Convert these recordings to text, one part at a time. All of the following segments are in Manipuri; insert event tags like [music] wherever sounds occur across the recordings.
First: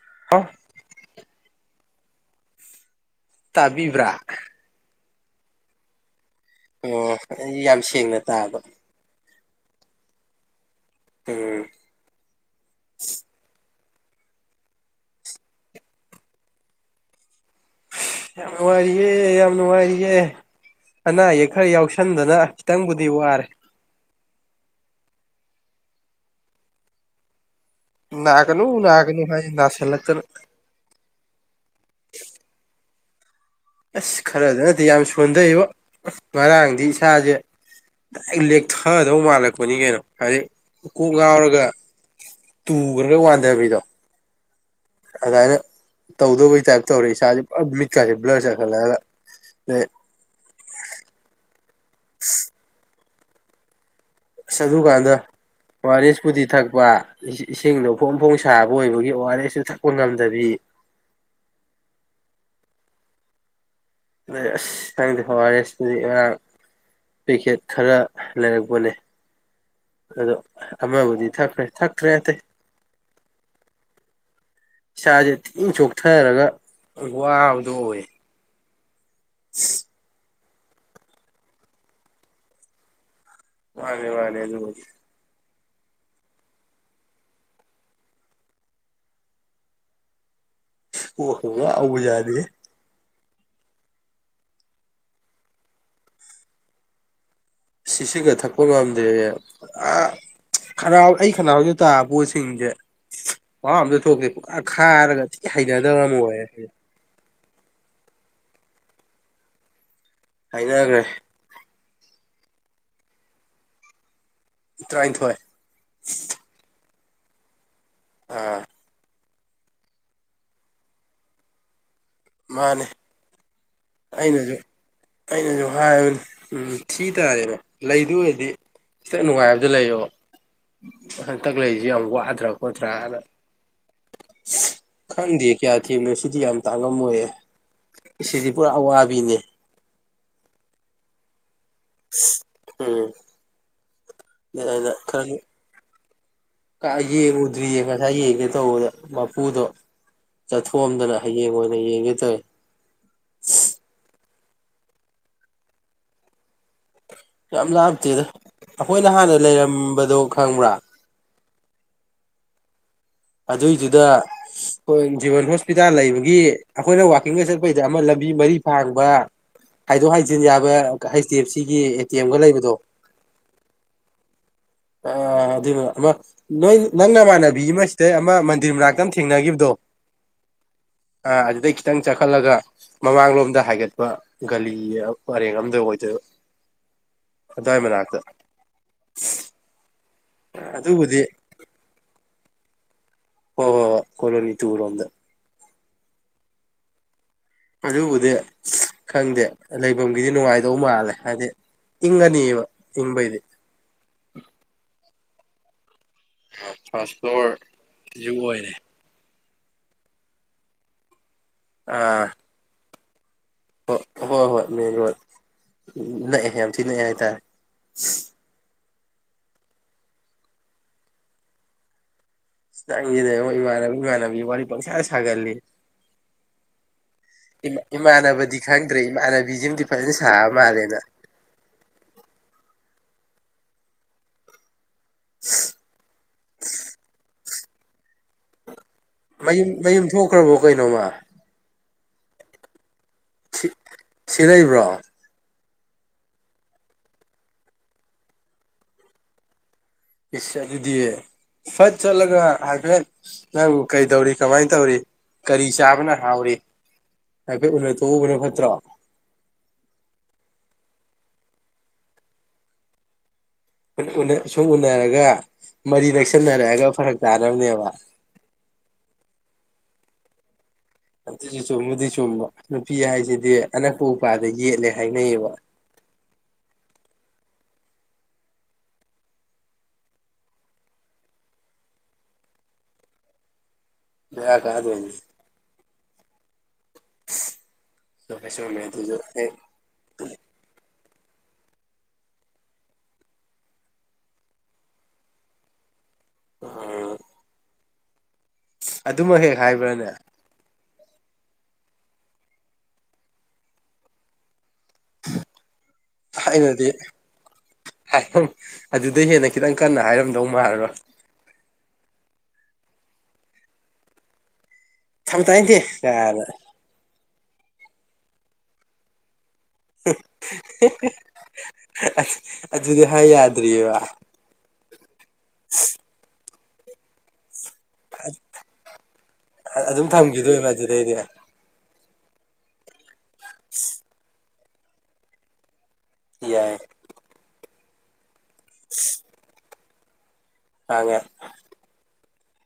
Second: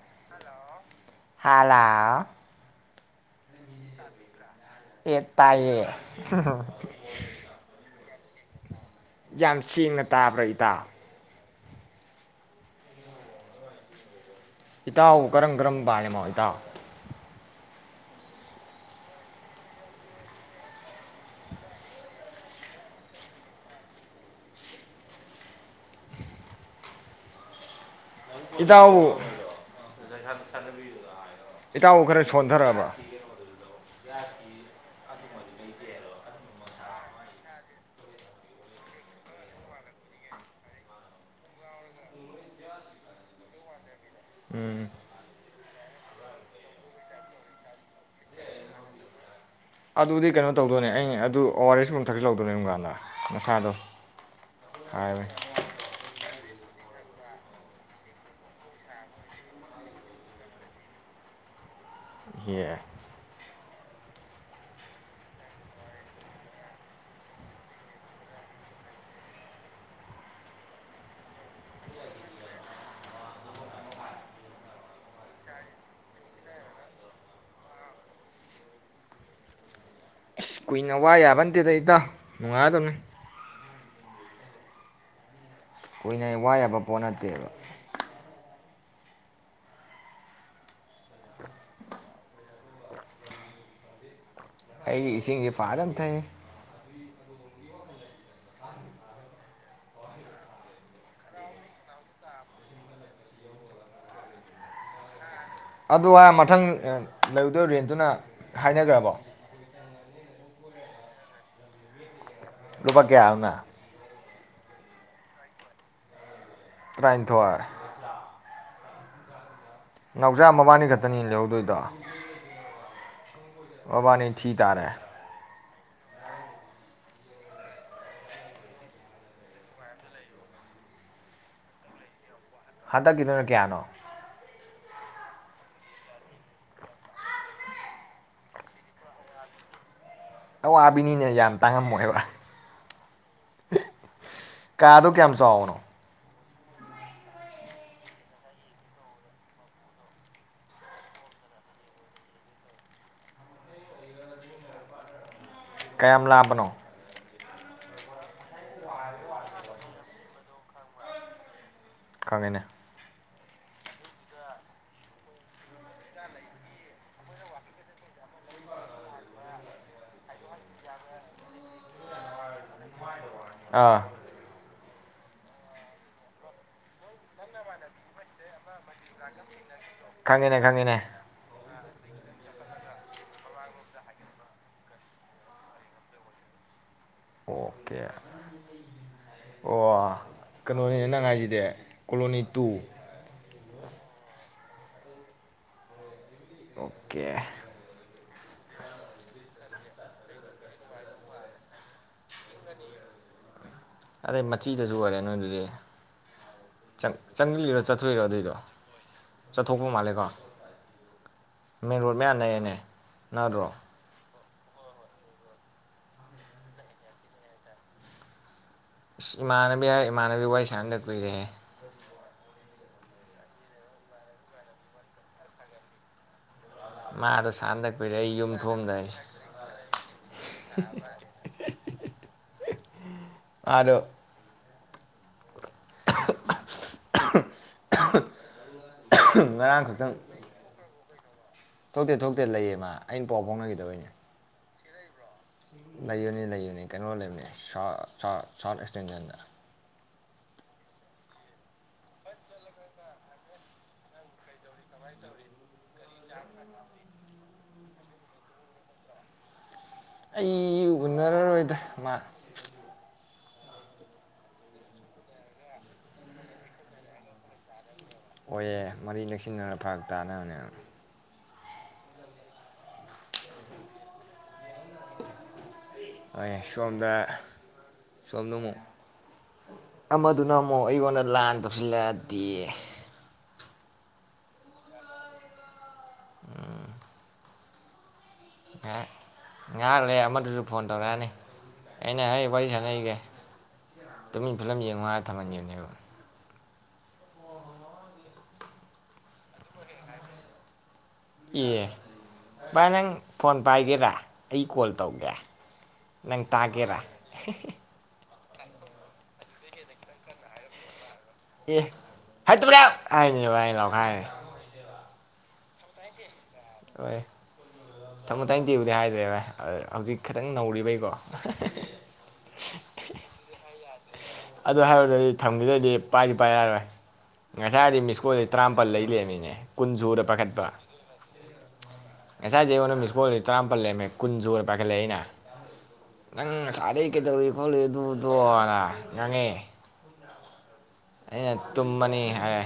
[unintelligible] ꯍꯥꯂꯥꯎ ꯇꯥꯕꯤꯕ꯭ꯔꯥ ꯑꯦ ꯇꯥꯏꯌꯦ ꯑꯣ ꯑꯩ ꯌꯥꯝ ꯁꯦꯡꯅ ꯇꯥꯕ ꯌꯥꯝ ꯁꯦꯡꯅ ꯇꯥꯕ꯭ꯔꯥ ꯏꯇꯥꯥꯎ ꯎꯝ ꯏꯇꯥꯎ ꯀꯔꯝ ꯀꯔꯝꯕ ꯄꯥꯜꯂꯤꯃꯣ ꯏꯇꯥꯎ ꯌꯥꯝ ꯅꯨꯡꯉꯥꯏꯔꯤꯌꯦ ꯌꯥꯝ ꯅꯨꯡꯉꯥꯏꯔꯤꯌꯦ ꯑꯅꯥ ꯑꯌꯦꯛ ꯈꯔ ꯌꯥꯎꯁꯟꯗꯅ ꯈꯤꯇꯪꯕꯨꯗꯤ ꯋꯥꯔꯦ ꯅꯥꯒꯅꯨ ꯅꯥꯒꯅꯨ ꯍꯥꯏ ꯅꯥꯁꯜꯂꯛꯇꯅ ꯏꯇꯥꯎ ꯈꯔ ꯁꯣꯟꯊꯔꯛꯑꯕ ꯑꯁ ꯈꯔꯗ ꯅꯠꯇꯦ ꯌꯥꯝ ꯁꯣꯟꯊꯩꯕ [unintelligible] ꯑꯩ ꯂꯦꯛꯊꯗꯧ ꯃꯥꯜꯂꯛꯄꯅꯤ ꯀꯩꯅꯣ ꯍꯥꯏꯗꯤ ꯀꯣꯛ ꯉꯥꯎꯔꯒ ꯇꯨꯔꯒ ꯋꯥꯟꯗꯒ꯭ꯔꯤꯗꯣ ꯎꯝ ꯑꯗꯨꯃꯥꯏꯅ ꯇꯧꯗꯧꯕꯩ ꯇꯥꯏꯞ ꯇꯧꯔꯦ ꯏꯁꯥꯁꯦ ꯄꯨ ꯃꯤꯠꯀꯥꯂꯦ ꯕ꯭ꯂꯔ ꯆꯠꯈꯠꯂꯛꯒ ꯑꯗ ꯑꯗꯨꯗꯤ ꯀꯩꯅꯣ ꯇꯧꯗꯣꯏꯅꯦ ꯑꯩꯩꯅ ꯑꯗꯨ ꯑ ꯑꯥꯔ ꯑꯦꯁ ꯀꯨꯝꯕ ꯊꯛꯁꯨ ꯂꯧꯗꯣꯏꯅꯦ ꯏꯨꯕ ꯀꯥꯟꯗ ꯅꯁꯥꯗꯣ ꯁꯥꯗꯨꯨ ꯀꯥꯟꯗ ꯍꯥꯏꯕꯅꯤ ꯑꯣ ꯑꯥꯔ ꯑꯦꯁꯄꯨꯗꯤ ꯊꯛꯄ ꯏꯁꯤꯡꯗꯣ ꯐꯣꯡ ꯐꯣꯡ ꯁꯥꯕ ꯑꯣꯏꯕꯒꯤ ꯑꯣ ꯑꯥꯔ ꯑꯦꯁꯇꯨ ꯊꯛꯄ ꯉꯝꯗꯕꯤ ꯌꯦ [unintelligible] ꯄꯤꯀꯦꯠ ꯈꯔ ꯂꯩꯔꯛꯄꯅꯦ ꯑꯗꯣ ꯑꯃꯕꯨꯗꯤ ꯊꯛꯈ꯭ꯔꯦ ꯊꯛꯇ꯭ꯔꯦ ꯑꯇꯩ ꯏꯁꯥꯁꯦ ꯊꯤꯅ ꯆꯣꯛꯊꯔꯒ ꯋꯥꯕꯗꯣ ꯑꯣꯏꯌꯦ [inaudible] ꯏꯁ ꯀꯨꯏꯅ ꯋꯥ ꯌꯥꯕ ꯅꯠꯇꯦꯗ ꯏꯇꯥꯎ ꯅꯨꯡꯉꯥꯏꯗꯕꯅꯤ ꯃꯥꯅꯦ ꯃꯅꯦ ꯑꯗꯨꯕꯨꯗꯤ ꯀꯨꯏꯅ ꯋꯥ ꯌꯥꯕ ꯄꯣꯠ ꯅꯠꯇꯦꯕ ꯀꯣꯛꯀ ꯉꯥꯎꯕ ꯖꯥꯠꯅꯦꯍꯦ ꯑꯩꯗꯤ ꯏꯁꯤꯡꯁꯦ ꯐꯥꯖꯅ ꯊꯛꯏ ꯁꯤꯁꯤꯒ ꯊꯛꯄ ꯉꯝꯗꯦ ꯑ ꯈꯅꯥꯎ ꯑꯩ ꯈꯅꯥꯎꯗ ꯇꯥꯕ ꯄꯣꯠꯁꯤꯡꯁꯦ ꯃꯍꯑꯣ ꯑꯃꯗ ꯊꯣꯛꯇꯦ ꯄꯨꯥ ꯈꯥꯏꯔꯒ ꯑꯗꯨ ꯑꯥꯏꯔ ꯃꯊꯪ ꯑ ꯂꯩꯔꯨꯗꯣꯏ ꯔꯦꯟꯇꯨꯅ ꯍꯥꯏꯅꯒ꯭ꯔꯕꯣ ꯍꯥꯏꯅꯒ꯭ꯔꯦ ꯂꯨꯄꯥ ꯀꯌꯥ ꯑꯝꯅ ꯇ꯭ꯔꯥꯏꯟꯊꯣꯏ ꯇ꯭ꯔꯥꯏꯟꯊꯣꯏ ꯑꯥ ꯅꯥꯎꯖꯥ ꯃꯕꯥꯅꯤ ꯈꯛꯇꯅꯤ ꯂꯩꯍꯧꯗꯣꯏꯗꯣ ꯃꯥꯅꯤ ꯃꯕꯥꯅꯤ ꯊꯤ ꯑꯩꯅꯖꯨ ꯇꯥꯔꯦ ꯑꯩꯅꯖꯨ ꯍꯥꯏꯔꯕꯅꯤ ꯎꯝ ꯊꯤ ꯇꯥꯔꯦꯅ ꯂꯩꯗꯣꯏ ꯑꯣꯏꯔꯗꯤ ꯈꯤꯇꯡ ꯅꯨꯡꯉꯥꯏꯕꯗ ꯂꯩꯌꯣꯕ ꯍꯟꯇꯛ ꯂꯩꯔꯤꯖꯦ ꯌꯥꯝ ꯋꯥꯍꯠꯈ꯭ꯔ ꯍꯟꯗꯛꯀꯤꯗꯨꯅ ꯀꯌꯥꯅꯣ ꯈꯪꯗꯤꯌꯦ ꯀꯌꯥ ꯊꯤꯕꯅꯣ ꯁꯤꯗꯤ ꯌꯥꯝ ꯇꯥꯡꯉꯝꯃꯣꯏꯌꯦ ꯏꯁꯤꯗꯤ ꯄꯨꯔꯥ ꯑꯋꯥꯕꯤꯅꯦ ꯑꯋꯥꯕꯤꯅꯤꯅꯦ ꯌꯥꯝ ꯇꯥꯡꯉꯝꯃꯣꯏꯕ ꯎꯝ ꯑꯩꯅ ꯀꯥꯗꯨ ꯀꯌꯥꯝ ꯈꯔ ꯆꯥꯎꯕꯅꯣ ꯀꯥ ꯌꯦꯡꯉꯨꯗ꯭ꯔꯤꯌꯦ ꯉꯁꯥꯏ ꯌꯦꯡꯒꯦ ꯇꯧꯕꯗ ꯃꯄꯨꯗꯣ ꯆꯠꯊꯣꯛꯑꯝꯗꯅ ꯍꯌꯦꯡ ꯑꯣꯏꯅ ꯌꯦꯡꯒꯦ ꯇꯧꯋꯦ [unintelligible] ꯀꯌꯥꯝ ꯂꯥꯞꯄꯅꯣ ꯌꯥꯝ ꯂꯥꯞꯇꯦꯗ ꯑꯈꯣꯏꯅ ꯍꯥꯟꯅ ꯂꯩꯔꯝꯕꯗꯣ ꯈꯪꯕ꯭ꯔꯥ ꯈꯪꯉꯦꯅꯦ ꯑꯗꯨꯏꯗꯨꯗꯥ ꯈꯣꯏꯟ ꯖꯤꯕꯟ ꯍꯣꯁꯄꯤꯇꯥꯜ ꯂꯩꯕꯒꯤ ꯑꯈꯣꯏꯅ ꯋꯥꯛꯀꯤꯡꯒ ꯆꯠꯄꯩꯗ ꯑꯃ ꯂꯝꯕꯤ ꯃꯔꯤ ꯐꯥꯡꯕ ꯍꯥꯏꯗꯣꯛ ꯍꯥꯏꯖꯤꯟ ꯌꯥꯕ ꯍꯩꯆ ꯗꯤ ꯑꯦꯐ ꯁꯤꯒꯤ ꯑꯦ ꯇꯤ ꯑꯦꯝꯒ ꯂꯩꯕꯗꯣ ꯑꯥ ꯑ ꯑꯗꯨꯏ ꯃꯅꯥꯛ ꯑꯃ ꯅꯣꯏꯒꯤ ꯅꯪ ꯅꯃꯥꯟꯅꯕꯤ ꯑꯃ ꯁꯤꯗꯩ ꯑꯃ ꯃꯟꯗꯤꯔ ꯃꯅꯥꯛꯇ ꯑꯃ ꯊꯦꯡꯅꯒꯤꯕꯗꯣ ꯈꯪꯉꯦꯅꯦ ꯈꯪꯉꯦꯅꯦ ꯑ ꯑꯗꯨꯗꯩ ꯈꯤꯇꯪ ꯆꯠꯈꯠꯂꯒ ꯃꯃꯥꯡꯂꯣꯝꯗ ꯍꯥꯏꯒꯠꯄ ꯒꯂꯤ ꯄꯔꯦꯡ ꯑꯝꯗ ꯑꯣꯏꯗꯣꯏꯕ ꯑꯗꯨꯋꯥꯏ ꯑꯣꯀꯦ ꯃꯅꯥꯛꯇ ꯑꯣ ꯀꯩꯅꯣꯅꯤꯅꯦ ꯑꯗꯨꯕꯨꯗꯤ ꯅꯪ ꯍꯥꯏꯖꯤꯗꯤ ꯀꯣꯂꯣꯅꯤ ꯇꯨ ꯋꯥ ꯋꯥ ꯋꯥ ꯀꯣꯂꯣꯅꯤ ꯇꯨ ꯔꯣꯝꯗ ꯀꯦ ꯑꯗꯨꯕꯨꯗꯤ ꯈꯪꯗꯦ ꯂꯩꯕꯝꯒꯤꯗꯤ ꯅꯨꯡꯉꯥꯏꯗꯧ ꯃꯥꯜꯂꯦ ꯍꯥꯏꯗꯤ ꯏꯪꯉꯅꯤꯕ ꯏꯪꯕꯩꯗꯤ ꯑꯗꯩ ꯃꯆꯤꯗꯖꯨ ꯑꯣꯏꯔꯦ ꯅꯣꯏ ꯌꯨꯝꯗꯨꯗꯤ ꯆꯪ ꯐꯥꯔꯁ ꯐ꯭ꯂꯣꯔ ꯆꯪꯂꯤꯔꯣ ꯆꯠꯇꯣꯏꯔꯣ ꯁꯤꯁꯨ ꯑꯗꯨꯏꯗꯣ ꯑꯣꯏꯔꯦ ꯆꯠꯊꯣꯛꯄ ꯃꯥꯜꯂꯦꯀꯣ ꯃꯦꯟ ꯔꯣꯠ ꯑꯥ ꯃꯌꯥ ꯅꯛꯑꯦꯅꯦ ꯅꯠꯗ꯭ꯔꯣ ꯍꯣꯏ ꯍꯣꯏ ꯍꯣꯏ ꯃꯦꯟ ꯔꯣꯠ ꯅꯛꯑꯦ ꯌꯥꯝ ꯊꯤ ꯅꯛꯑꯦ ꯍꯥꯏꯇꯥꯔꯦ ꯑꯁ ꯏꯃꯥꯟꯅꯕꯤ ꯍꯥꯏꯔ ꯏꯃꯥꯟꯅꯕꯤ ꯋꯥꯔꯤ ꯁꯥꯟꯅꯗ ꯀꯨꯏꯔꯦꯍꯦ ꯅꯪꯒꯤꯅꯦꯉꯣꯏ ꯏꯃꯥꯟꯅꯕꯤ ꯏꯃꯥꯟꯅꯕꯤ ꯋꯥꯔꯤ ꯄꯪꯁꯥꯟ ꯁꯥꯒꯜꯂꯤ ꯃꯥꯗꯣ ꯁꯥꯟꯅꯗ ꯀꯨꯏꯔꯦ ꯑꯩ ꯌꯨꯝ ꯏꯃꯥꯟꯅꯕꯗꯤ ꯈꯪꯗ꯭ꯔꯦ ꯊꯣꯛꯑꯝꯗꯥꯏ ꯏꯃꯥꯟꯅꯕꯤꯖꯤꯝꯗꯤ ꯐꯖꯅ ꯁꯥꯕ ꯃꯥꯜꯂꯦ ꯅꯪ ꯑꯥꯔꯣ [unintelligible] [inaudible] ꯃꯌꯨꯝ ꯉꯔꯥꯡ ꯃꯌꯨꯝ ꯈꯛꯇꯪ ꯊꯣꯛꯈ꯭ꯔꯕꯣ ꯀꯩꯅꯣ ꯃꯥ ꯊꯣꯛꯇꯦ ꯊꯣꯛꯇꯦ ꯂꯩꯌꯦ ꯃꯥ ꯑꯩꯅ ꯄꯥꯎ ꯁꯤ ꯐꯥꯎꯅꯈꯤꯗꯕꯩꯅꯦ ꯁꯤ ꯂꯩꯕ꯭ꯔꯣ ꯂꯩꯕꯅꯤ ꯂꯩꯕꯅꯤ ꯀꯩꯅꯣ ꯂꯩꯕꯅꯤ ꯁꯥꯎꯠ ꯑꯦꯛꯁꯇꯦꯟꯁꯟꯗ ꯏꯁ ꯑꯗꯨꯗꯤ ꯐꯠ ꯆꯠꯂꯒ ꯍꯥꯏꯐꯦꯠ ꯅꯪꯕꯨ ꯀꯩꯗꯧꯔꯤ ꯀꯃꯥꯏꯅ ꯇꯧꯔꯤ ꯀꯔꯤ ꯆꯥꯕꯅ ꯍꯥꯎꯔꯤ ꯍꯥꯏꯐꯦꯠ ꯎꯅ ꯇꯣꯛꯎꯕꯅ ꯐꯠꯇ꯭ꯔꯣ ꯑꯩ ꯎꯟꯅꯔꯔꯣꯏꯗ ꯃꯥ ꯁꯨꯝ ꯎꯅꯔꯒ ꯃꯔꯤ ꯅꯛꯁꯟꯅꯔꯛꯑꯒ ꯐꯔꯛ ꯇꯥꯅꯕꯅꯦꯕ ꯑꯣꯏꯌꯦ ꯃꯔꯤ ꯅꯛꯁꯤꯟꯅꯔꯒ ꯐꯔꯛ ꯇꯥꯅꯕꯅꯦꯕ ꯑꯗꯨꯁꯨ ꯆꯨꯝꯕꯨꯗꯤ ꯆꯨꯝꯕ ꯅꯨꯄꯤ ꯍꯥꯏꯁꯤꯗꯤ ꯑꯅꯛꯄ ꯎꯄꯥꯜꯗ ꯌꯦꯠꯂꯦ ꯍꯥꯏꯅꯩꯌꯦꯕ ꯍꯧꯏꯌꯦ ꯁꯣꯝꯗ ꯁꯣꯝꯗꯃꯨꯛ ꯑꯃꯗꯨꯅ ꯑꯃꯨꯛ ꯑꯩꯉꯣꯟꯗ ꯂꯥꯟ ꯇꯧꯁꯤꯜꯂꯛꯑꯗꯤ ꯕꯦꯔꯥ ꯀꯥꯗꯣꯏꯅꯤ ꯎꯝ ꯆꯨꯝꯃꯦ ꯆꯨꯝꯃꯦ ꯑꯗꯨꯁꯨ ꯍꯦꯛ [unintelligible] ꯉꯥꯏꯍꯥꯛ ꯂꯩꯔ ꯑꯃꯗꯨꯁꯨ ꯐꯣꯟ ꯇꯧꯔꯛꯑꯅꯤ ꯑꯩꯅ ꯑꯩ ꯋꯥꯔꯤ ꯁꯥꯟꯅꯒꯤꯒꯦ ꯇꯨꯃꯤꯟ ꯐꯤꯂꯝ ꯌꯦꯡꯉꯨ ꯍꯥꯏꯔꯒ ꯊꯝꯍꯟꯈꯤꯕꯅꯦꯕ ꯎꯝ ꯑꯗꯨꯃꯛ ꯍꯦꯛ ꯍꯥꯏꯕ꯭ꯔꯅꯦ ꯑꯦ ꯚꯥꯏ ꯅꯪ ꯐꯣꯟ ꯄꯥꯏꯒꯦꯔꯥ ꯑꯩ ꯀꯣꯜ ꯇꯧꯒꯦ ꯅꯪ ꯇꯥꯒꯦꯔꯥ ꯍꯥꯏꯍꯩ ꯑꯗꯨꯗꯩ ꯍꯦꯟꯅ ꯈꯤꯇꯪ ꯀꯟꯅ ꯍꯥꯏꯔꯝꯗꯧ ꯃꯥꯜꯂꯕ ꯑꯦ ꯍꯥꯏꯇꯕ꯭ꯔꯦ ꯍꯥꯏꯔꯤꯅꯦꯕ ꯑꯩ ꯂꯧꯈꯥꯏꯔꯦ ꯊꯝ ꯇꯥꯅꯤꯡꯗꯦ ꯌꯥꯅ ꯍꯣꯏ ꯊꯝꯃꯨ ꯇꯥꯅꯤꯡꯇꯦꯕꯨꯗꯤ ꯍꯥꯏꯗ꯭ꯔꯦ ꯚꯥꯏ ꯍꯧꯖꯤꯛ ꯈꯤꯇꯪ ꯅꯧꯔꯤꯕꯩꯀꯣ ꯑꯗꯨꯗꯤ ꯍꯥꯏ ꯌꯥꯗ꯭ꯔꯤꯑꯦꯕ ꯑꯗꯨ ꯍꯥꯏꯔꯨꯗꯗꯤ ꯊꯝꯈꯤꯗꯣꯏꯗꯤ ꯄꯥꯏꯗꯤ ꯄꯥꯏꯔꯛꯑꯔꯣꯏ ꯉꯁꯥꯏꯗꯩ ꯃꯤꯁꯀꯣꯜ ꯇꯔꯥꯃꯥꯄꯜ ꯂꯩ ꯂꯩꯔꯝꯃꯤꯅꯦ ꯀꯨꯟ ꯑꯗꯨꯝ ꯁꯨꯕꯗ ꯄꯥꯏꯈꯠꯄ ꯊꯝꯈꯤꯗꯣꯏꯕ ꯑꯗꯨꯗꯩꯗꯤ ꯉꯁꯥꯏꯖꯦ ꯑꯩꯉꯣꯟꯗ ꯃꯤꯁꯀꯣꯜ ꯇꯔꯥꯄꯜ ꯂꯩꯔꯝꯃꯦ ꯀꯨꯟꯁꯨꯨꯕꯗ ꯄꯥꯏꯈꯠꯂꯦ ꯑꯩꯅ ꯅꯪ ꯌꯥꯏ ꯉꯁꯥꯏꯗꯩ ꯀꯩꯗꯧꯔꯨꯏ ꯈꯣꯠꯂꯤ ꯑꯗꯨ‌ ꯑꯗꯨꯅ ꯉꯥꯡꯉꯛꯑꯦ ꯉꯥꯡꯉꯦ ꯑꯩꯅ ꯇꯨꯝꯕꯅꯤ ꯍꯥꯏꯔꯦ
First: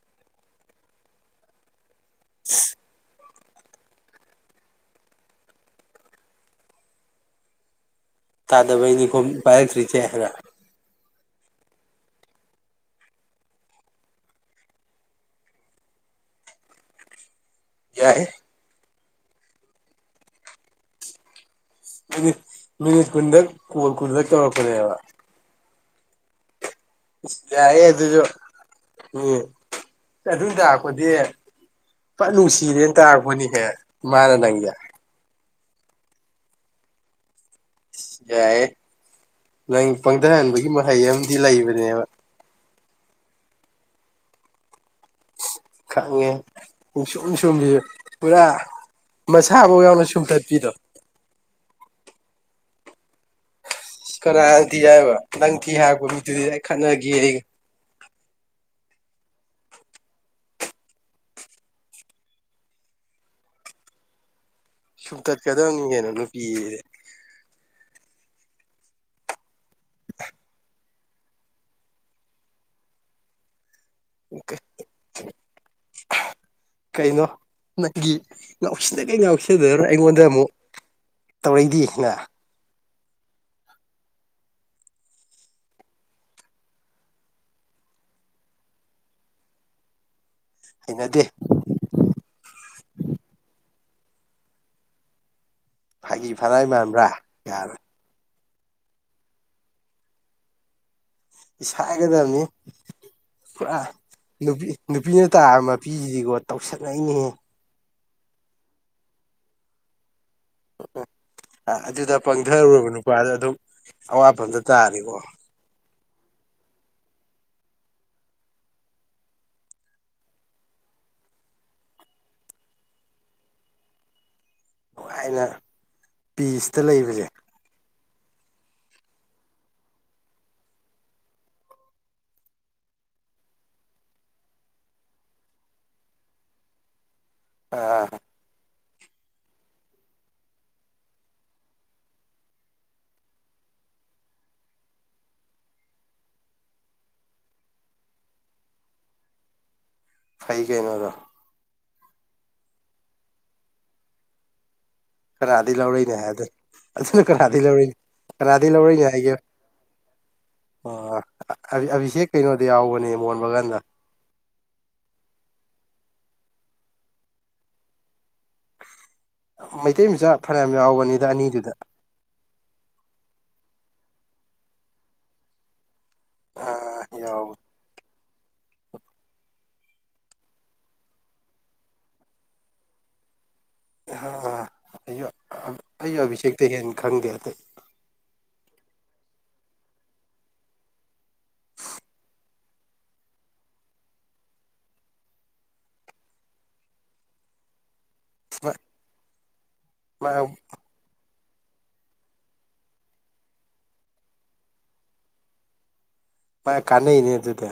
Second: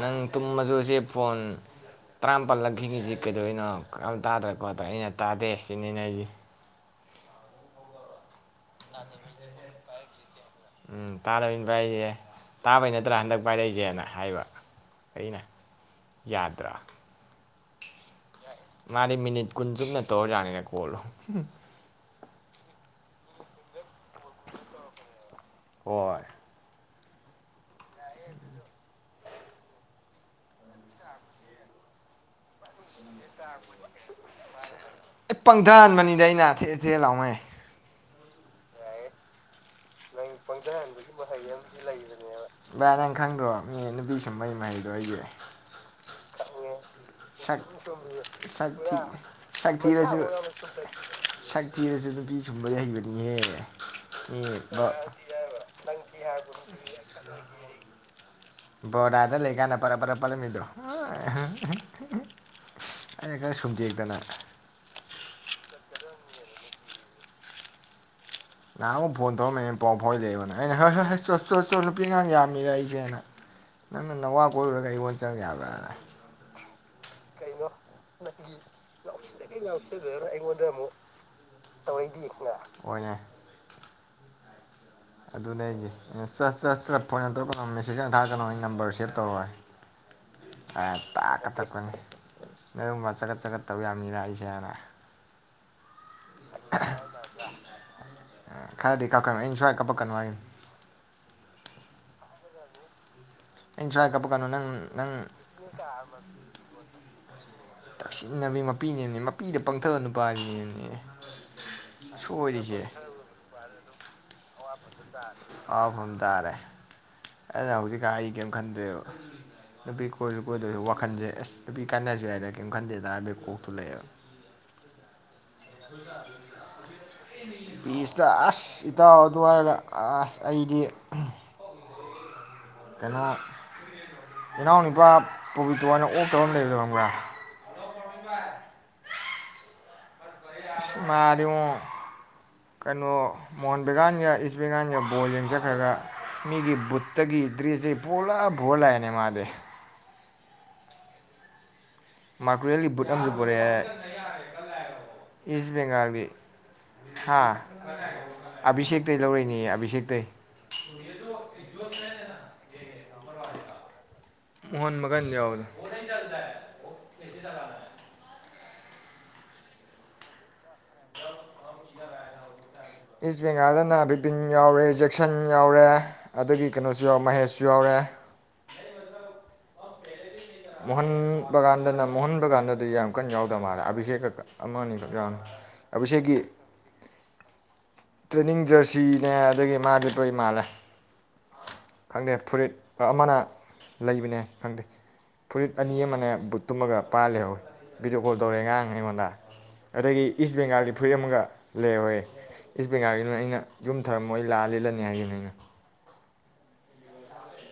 ꯅꯪ ꯇꯨꯝꯃꯁꯨ ꯁꯦ ꯐꯣꯟ ꯇꯔꯥꯄꯜꯂꯛ ꯈꯤꯡꯉꯤꯁꯤ ꯀꯩꯗꯣꯏꯅꯣ ꯑꯃ ꯇꯥꯗ꯭ꯔꯣ ꯈꯣꯠꯇ꯭ꯔꯥ ꯑꯩꯅ ꯇꯥꯗꯦ ꯁꯤꯅꯤꯅꯦ ꯍꯥꯏꯖꯦ ꯇꯥꯗꯕꯩꯅꯤ ꯈꯨꯝ ꯄꯥꯏꯔꯛꯇ꯭ꯔꯤꯁꯦ ꯍꯥꯏꯕ ꯎꯝ ꯇꯥꯗꯕꯅꯤ ꯄꯥꯏꯔꯛꯏꯁꯦ ꯇꯥꯕꯩ ꯅꯠꯇ꯭ꯔꯥ ꯍꯟꯗꯛ ꯄꯥꯏꯔꯛꯏꯁꯦꯅ ꯍꯥꯏꯕ ꯑꯩꯅ ꯌꯥꯗ꯭ꯔꯥ ꯌꯥꯏ ꯃꯥꯗꯤ ꯃꯤꯅꯤꯠ ꯀꯨꯟ ꯆꯨꯞꯅ ꯇꯧꯔꯖꯥꯠꯅꯤꯅꯦ ꯀꯣꯜꯗꯣ ꯃꯤꯅꯤꯠ ꯃꯤꯅꯤꯠ ꯀꯨꯟꯗ ꯀꯣꯜ ꯀꯨꯟꯂꯠ ꯇꯧꯔꯛꯄꯅꯦꯕ ꯍꯣꯏ ꯏꯁ ꯌꯥꯏꯍꯦ ꯑꯗꯨꯁꯨ ꯃꯤ ꯑꯗꯨ ꯇꯥꯛꯄꯗꯤ ꯐꯖꯅ ꯅꯨꯡꯁꯤꯔꯦꯅ ꯇꯥꯛꯄꯅꯤꯍꯦ ꯃꯥꯅ ꯅꯪꯁꯦ ꯑꯦ ꯄꯪꯊꯍꯟꯕꯅꯤꯗ ꯑꯩꯅ ꯊꯦꯛ ꯊꯦꯛ ꯂꯥꯎꯒꯩ ꯌꯥꯏꯍꯦ ꯅꯪ ꯄꯪꯊꯍꯟꯕꯒꯤ ꯃꯍꯩ ꯑꯃꯗꯤ ꯂꯩꯕꯅꯦꯕ ꯚꯥꯏ ꯅꯪ ꯈꯪꯗ꯭ꯔꯣ ꯃꯤ ꯅꯨꯄꯤ ꯁꯨꯝꯕꯩ ꯃꯍꯩꯗꯣ ꯑꯩꯒꯤ ꯈꯪꯉꯦ ꯁꯨꯝ ꯁꯨꯝꯕꯤ [unintelligible] ꯄꯨꯔꯥ ꯁꯛ ꯃꯁꯥꯐꯥꯎ ꯌꯥꯎꯅ ꯊꯤꯔꯁꯨ ꯁꯨꯝꯇꯠꯄꯤꯗꯣ ꯁꯛꯊꯤꯔꯁꯨ ꯅꯨꯄꯤ ꯁꯨꯝꯕ ꯍꯩꯕꯅꯤꯍꯦ ꯃꯤ ꯀꯅꯥꯥꯅ ꯊꯤ ꯕ ꯍꯥꯏꯕ ꯅꯪ ꯊꯤ ꯍꯥꯏꯔꯛꯄ ꯃꯤꯗꯨꯗꯤ ꯑꯩ ꯈꯠꯅꯒꯦ ꯑꯩꯒ ꯕꯣꯔꯗꯥꯗ ꯂꯩꯀꯥꯟꯗ ꯄꯔꯞ ꯄꯔꯞ ꯄꯜꯂꯝꯃꯤꯗꯣ ꯑꯩ ꯈꯔ ꯁꯨꯝ ꯇꯦꯛꯇꯅ ꯁꯨꯝ ꯇꯠꯀꯗꯕꯅꯤ ꯀꯩꯅꯣ ꯅꯨꯄꯤꯖꯤꯗꯤ ꯅꯕꯍꯥꯟꯃꯨꯛ ꯐꯣꯟ ꯇꯧꯔꯛꯑꯝꯃꯦ ꯑꯩꯅ ꯄꯥꯎ ꯐꯥꯎꯅꯗꯦ ꯑꯩꯉꯣꯟꯗ ꯑꯩꯅ ꯍꯣꯏ ꯍꯥꯏ ꯆꯣ ꯆꯣ ꯆꯣ ꯅꯨꯄꯤꯉꯥꯡ ꯌꯕ ꯃꯤꯔ ꯑꯩꯖꯦꯅ ꯅꯪꯅ ꯅꯋꯥ ꯀꯣꯏꯔꯨꯔꯒ ꯑꯩꯉꯣꯟ ꯆꯪꯉꯛ ꯌꯥꯕ꯭ꯔꯥꯅ ꯀꯩꯅꯣ ꯅꯪꯒꯤ ꯉꯎꯁꯤꯟꯅꯒꯩ ꯉꯥꯎꯁꯤꯟꯅꯔ ꯑꯩꯉꯣꯟꯗ ꯑꯃꯨꯛ ꯇꯧꯔꯛꯏꯗꯤ ꯅ ꯇꯧꯔꯗꯤꯅ ꯍꯣꯏꯅꯦ ꯑꯗꯨꯅꯦ ꯍꯥꯏꯖꯦ ꯆ ꯆ ꯆ ꯐꯣꯟ ꯌꯥꯝ ꯇꯧꯔꯛꯀꯅꯣ ꯃꯦꯁꯦꯖ ꯌꯥꯝ ꯊꯔꯀꯅꯣ ꯑꯩ ꯅꯝꯕꯔ ꯁꯦꯞ ꯇꯧꯔꯣꯏ [inaudible] ꯍꯥꯏꯔ ꯍꯩꯅꯗꯦ ꯇꯥꯛ ꯀꯛꯊꯠꯄꯅꯤ ꯅꯣꯏꯒꯨꯝꯕ ꯆꯒꯠ ꯆꯒꯠ ꯇꯧ ꯌꯥ ꯃꯤꯔ ꯑꯩꯁꯦ ꯍꯥꯟꯅ ꯐꯥꯒꯤ ꯐꯅꯏ ꯃꯥꯟꯕ꯭ꯔꯥ ꯒꯅ ꯑ ꯈꯔꯗꯤ ꯀꯞꯈꯔꯕꯅꯦ ꯑꯩꯅ ꯁꯋꯥꯏ ꯀꯞꯄꯛꯀꯅꯣ ꯍꯥꯏꯅꯤ ꯥꯏꯁ ꯍꯥꯏꯒꯗꯕꯅꯤ ꯄꯨꯔꯥ ꯑꯩꯅ ꯁ꯭ꯋꯥꯏ ꯀꯞꯄꯛꯀꯅꯨ ꯅꯪ ꯅꯨꯄꯤ ꯅꯪ ꯅꯨꯄꯤꯅ ꯇꯥꯔ ꯃꯄꯤꯁꯤꯗꯤꯀꯣ ꯇꯧꯁꯟꯅꯩꯅꯤꯍꯦ ꯇꯛꯁꯤꯟꯅꯕꯤ ꯃꯄꯤꯅꯦꯃꯦ ꯃꯄꯤꯗ ꯄꯪꯊꯕ ꯅꯨꯄꯥꯁꯤꯅꯦ ꯑꯣ ꯑꯣ ꯑꯥ ꯑꯗꯨꯗ ꯄꯪꯊꯔꯨꯔꯕ ꯅꯨꯄꯥꯗꯣ ꯑꯗꯨꯝ ꯑꯋꯥꯐꯝꯗ ꯇꯥꯅꯤꯀꯣ ꯑꯋꯥꯐꯝꯗ ꯇꯥꯔꯦ ꯑꯩꯅ ꯍꯧꯖꯤꯛꯀꯥꯟ ꯑꯩ ꯀꯔꯤꯝ ꯈꯟꯗ꯭ꯔꯦꯕ ꯅꯨꯄꯤ ꯀꯣꯏꯔꯁꯨ ꯀꯣꯏꯗꯁꯨ ꯋꯥꯈꯟꯁꯦ ꯑꯁ ꯅꯨꯄꯤ ꯀꯥꯏꯅꯔꯁꯨ ꯌꯥꯏꯗ ꯀꯩꯝ ꯈꯟꯗꯦꯗ ꯍꯥꯏꯕꯩ ꯀꯣꯛꯇꯨ ꯂꯩꯌꯦꯕ ꯅꯨꯡꯉꯥꯏꯅ ꯄꯤꯁꯇ ꯂꯩꯕꯁꯦ [unintelligible] ꯄꯤꯁꯇ ꯑꯁ ꯏꯇꯥꯎ ꯑꯗꯨꯍꯥꯏꯔ ꯑꯁ ꯑꯩꯗꯤ ꯀꯅꯣ ꯏꯅꯥꯎ ꯅꯨꯄꯥ ꯄꯣꯕꯤꯇꯣ ꯍꯥꯏꯅ ꯑꯣꯛꯇꯕ ꯑꯃ ꯂꯩꯕꯗꯣ ꯈꯪꯕ꯭ꯔꯥ ꯑꯥ [unintelligible] ꯑꯁ ꯃꯥꯗꯤꯉꯣ ꯀꯩꯅꯣ ꯃꯣꯍꯣꯟ ꯕꯦꯒꯥꯟꯒ ꯏꯁ ꯕꯦꯡꯒꯥꯟꯒ ꯕꯣꯜ ꯌꯦꯡꯖꯠꯈ꯭ꯔꯒ ꯃꯤꯒꯤ ꯕꯨꯠꯇꯒꯤ ꯗ꯭ꯔꯤꯁꯦ ꯄꯨꯂꯞ ꯄꯨꯔꯂꯥꯛꯑꯦꯅꯦ ꯃꯥꯗꯤ ꯐꯩ ꯀꯩꯅꯣ ꯑꯗꯣ ꯃꯥꯔꯀ꯭ꯔꯨꯋꯦꯜꯒꯤ ꯕꯨꯠ ꯑꯃꯁꯨ ꯄꯨꯔꯛꯑꯦ ꯏꯁ ꯀꯅꯥꯗꯒꯤ ꯂꯧꯔꯛꯏꯅꯦ ꯕꯦꯡꯒꯥꯜꯒꯤ ꯍꯥꯏꯕꯗꯨ ꯑꯗꯨꯅ ꯍꯥ ꯀꯅꯥꯗꯒꯤ ꯂꯧꯔꯛꯏꯅꯤ ꯀꯅꯥꯗꯒꯤ ꯑꯕꯤꯁꯦꯛꯇꯩ ꯂꯧꯔꯛꯏꯅꯦ ꯑꯕꯤꯁꯦꯛꯇꯩ ꯑꯣ ꯑꯕꯤ ꯑꯕꯤꯁꯦꯛ ꯀꯩꯅꯣꯗ ꯌꯥꯎꯕꯅꯦ ꯃꯣꯟ ꯕꯒꯟꯗ ꯃꯣꯟ ꯕꯒꯟꯗ ꯌꯥꯎꯕꯗꯣ [unintelligible] ꯃꯩꯇꯩ ꯃꯆꯥ ꯐꯅꯌꯥꯝ ꯌꯥꯎꯕꯅꯤꯗ ꯑꯅꯤꯗꯨꯗ ꯏꯁ ꯕꯦꯡꯒꯥꯜꯗꯅ ꯕꯤꯕꯤꯟ ꯌꯥꯎꯔꯦ ꯖꯦꯛꯁꯟ ꯌꯥꯎꯔꯦ ꯑ ꯑꯗꯒꯤ ꯀꯩꯅꯣꯁꯨ ꯌꯥꯎꯔꯦ ꯌꯥꯎꯕ ꯃꯍꯦꯁꯁꯨ ꯌꯥꯎꯔꯦ ꯃꯣꯍꯟ ꯕꯒꯥꯟꯗꯅ ꯃꯣꯍꯟ ꯕꯒꯥꯟꯗꯗꯤ ꯌꯥꯝ ꯀꯟ ꯌꯥꯎꯗ ꯃꯥꯜꯂꯦ ꯑꯕꯤꯁꯦꯛꯀ ꯑ ꯑꯃꯅꯤꯈꯛ ꯌꯥꯎꯅꯤ ꯑꯕꯤꯁꯦꯛꯀꯤ ꯇꯦꯑꯦꯟ ꯈꯟꯗꯦ ꯑꯇꯩ ꯇ꯭ꯔꯦꯅꯤꯡ ꯖꯔꯁꯤꯅꯦ ꯑꯗꯒꯤ ꯃꯥꯗꯤ ꯂꯣꯏ ꯃꯥꯥꯜꯂꯦ ꯈꯪꯗꯦ ꯐꯨꯔꯤꯠ ꯑꯃꯅ ꯂꯩꯕꯅꯦ ꯍꯥꯏ ꯈꯪꯗꯦ ꯐꯨꯔꯤꯠ ꯑꯅꯤ ꯑꯃꯅꯦ ꯕꯨꯠ ꯇꯨꯝꯃꯒ ꯄꯥ ꯂꯩꯍꯧꯋꯤ ꯚꯤꯗꯤꯑꯣ ꯀꯣꯜ ꯇꯧꯔꯦ ꯉꯔꯥꯡ ꯑꯩꯉꯣꯟꯗ ꯑꯗꯒꯤ ꯏꯁ ꯃꯥ ꯕꯦꯡꯒꯥꯜꯒꯤ ꯐꯨꯔꯤꯠ ꯑꯃꯒ ꯂꯩꯍꯧꯋꯦ ꯏꯁ ꯕꯦꯡꯒꯥꯜꯒꯤꯅ ꯑꯩꯅ ꯌꯨꯝ ꯊꯔꯝꯃꯣꯏ ꯂꯥꯛꯑ ꯂꯤꯠꯂꯅꯤ ꯍꯥꯏꯈꯤꯕꯅ ꯑꯩꯅ ꯃꯥꯥꯏ ꯀꯥꯟꯅꯩꯅꯦ ꯑꯗꯨꯗꯤ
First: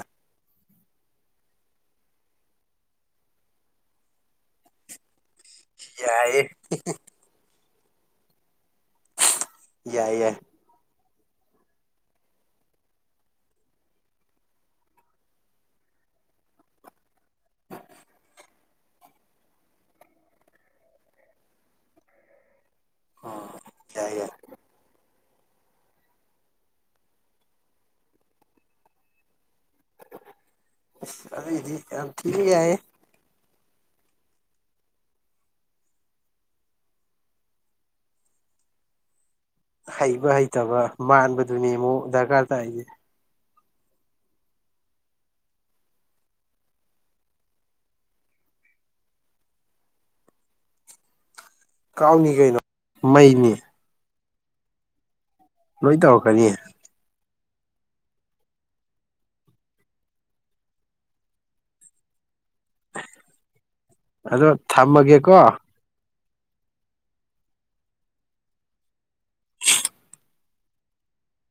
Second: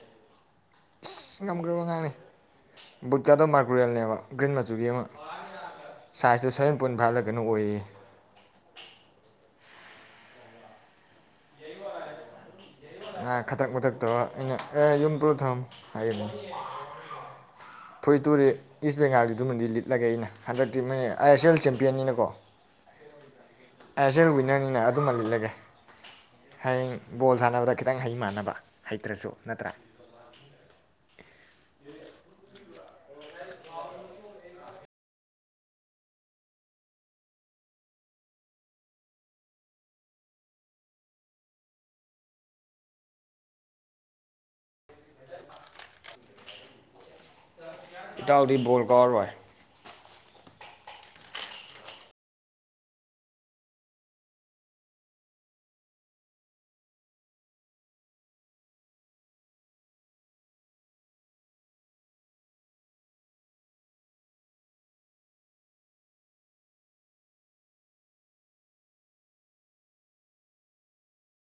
ꯑꯁ ꯉꯝꯈ꯭ꯔꯕ [unintelligible] ꯉꯍꯥꯡꯅꯤ ꯕꯨꯠꯀꯗꯣ ꯃꯥꯔꯀ꯭ꯔꯨꯋꯦꯜꯅꯦꯕ ꯒ꯭ꯔꯤꯟ ꯃꯆꯨꯒꯤ ꯑꯃ ꯌꯥꯏꯌꯦ ꯁꯥꯏꯖꯇ ꯁ꯭ꯚꯦꯟ ꯄꯣꯏꯟ ꯐꯥꯏꯐꯂ ꯀꯩꯅꯣꯝꯈꯛ ꯑꯣꯏꯌꯦꯌꯦ ꯌꯥꯏ ꯌꯥꯏ ꯈꯗ꯭ꯔꯛ ꯃꯗ꯭ꯔꯛ ꯇꯧꯔꯒ ꯑꯩꯅ ꯑꯦ ꯌꯨꯝ ꯄꯨꯔꯣ ꯊꯝꯅꯝꯃꯣ ꯍꯥꯏꯒꯤꯕꯅꯦ ꯑꯩꯅ ꯐꯨꯔꯤꯠꯇꯨꯔꯤ ꯏꯁ ꯕꯦꯡꯒꯥꯜꯗꯨꯗꯨꯃꯗꯤ ꯂꯤꯠꯂꯒꯦ ꯑꯩꯅ ꯍꯟꯗꯛꯇꯤ ꯃꯣꯏꯅ ꯑꯥꯏ ꯑꯦꯁ ꯑꯦꯜ ꯆꯦꯝꯄꯤꯌꯟꯅꯤꯅꯀꯣ ꯌꯥꯏ ꯑꯩꯁ ꯌꯥꯏ ꯑꯦ ꯋꯤꯟꯅꯔꯅ ꯑꯗꯨꯃ ꯂꯤꯠꯂꯒꯦ ꯍꯌꯦꯡ ꯕꯣꯜ ꯁꯥꯟꯅꯕꯗ ꯈꯤꯇꯪ ꯍꯩ ꯃꯥꯟꯅꯕ ꯍꯩꯇ꯭ꯔꯁꯨ ꯅꯠꯇ꯭ꯔꯥ ꯑꯁ ꯑꯗꯨꯏꯗꯤ ꯌꯥꯝ ꯊꯤ ꯌꯥꯏꯍꯦ ꯍꯩꯕ ꯍꯩꯇꯕ ꯃꯥꯟꯕꯗꯨꯅꯦ ꯑꯃꯨꯛ ꯗꯔꯀꯥꯔ ꯇꯥꯏꯁꯦ ꯏꯇꯥꯎꯗꯤ ꯕꯣꯜ ꯀꯥꯎꯔꯔꯣꯏ ꯀꯥꯎꯅꯤ ꯀꯩꯅꯣ ꯃꯩꯅꯤ ꯂꯣꯏ ꯇꯧꯔꯛꯀꯅꯤ ꯑꯗꯣ ꯊꯝꯃꯒꯦꯀꯣ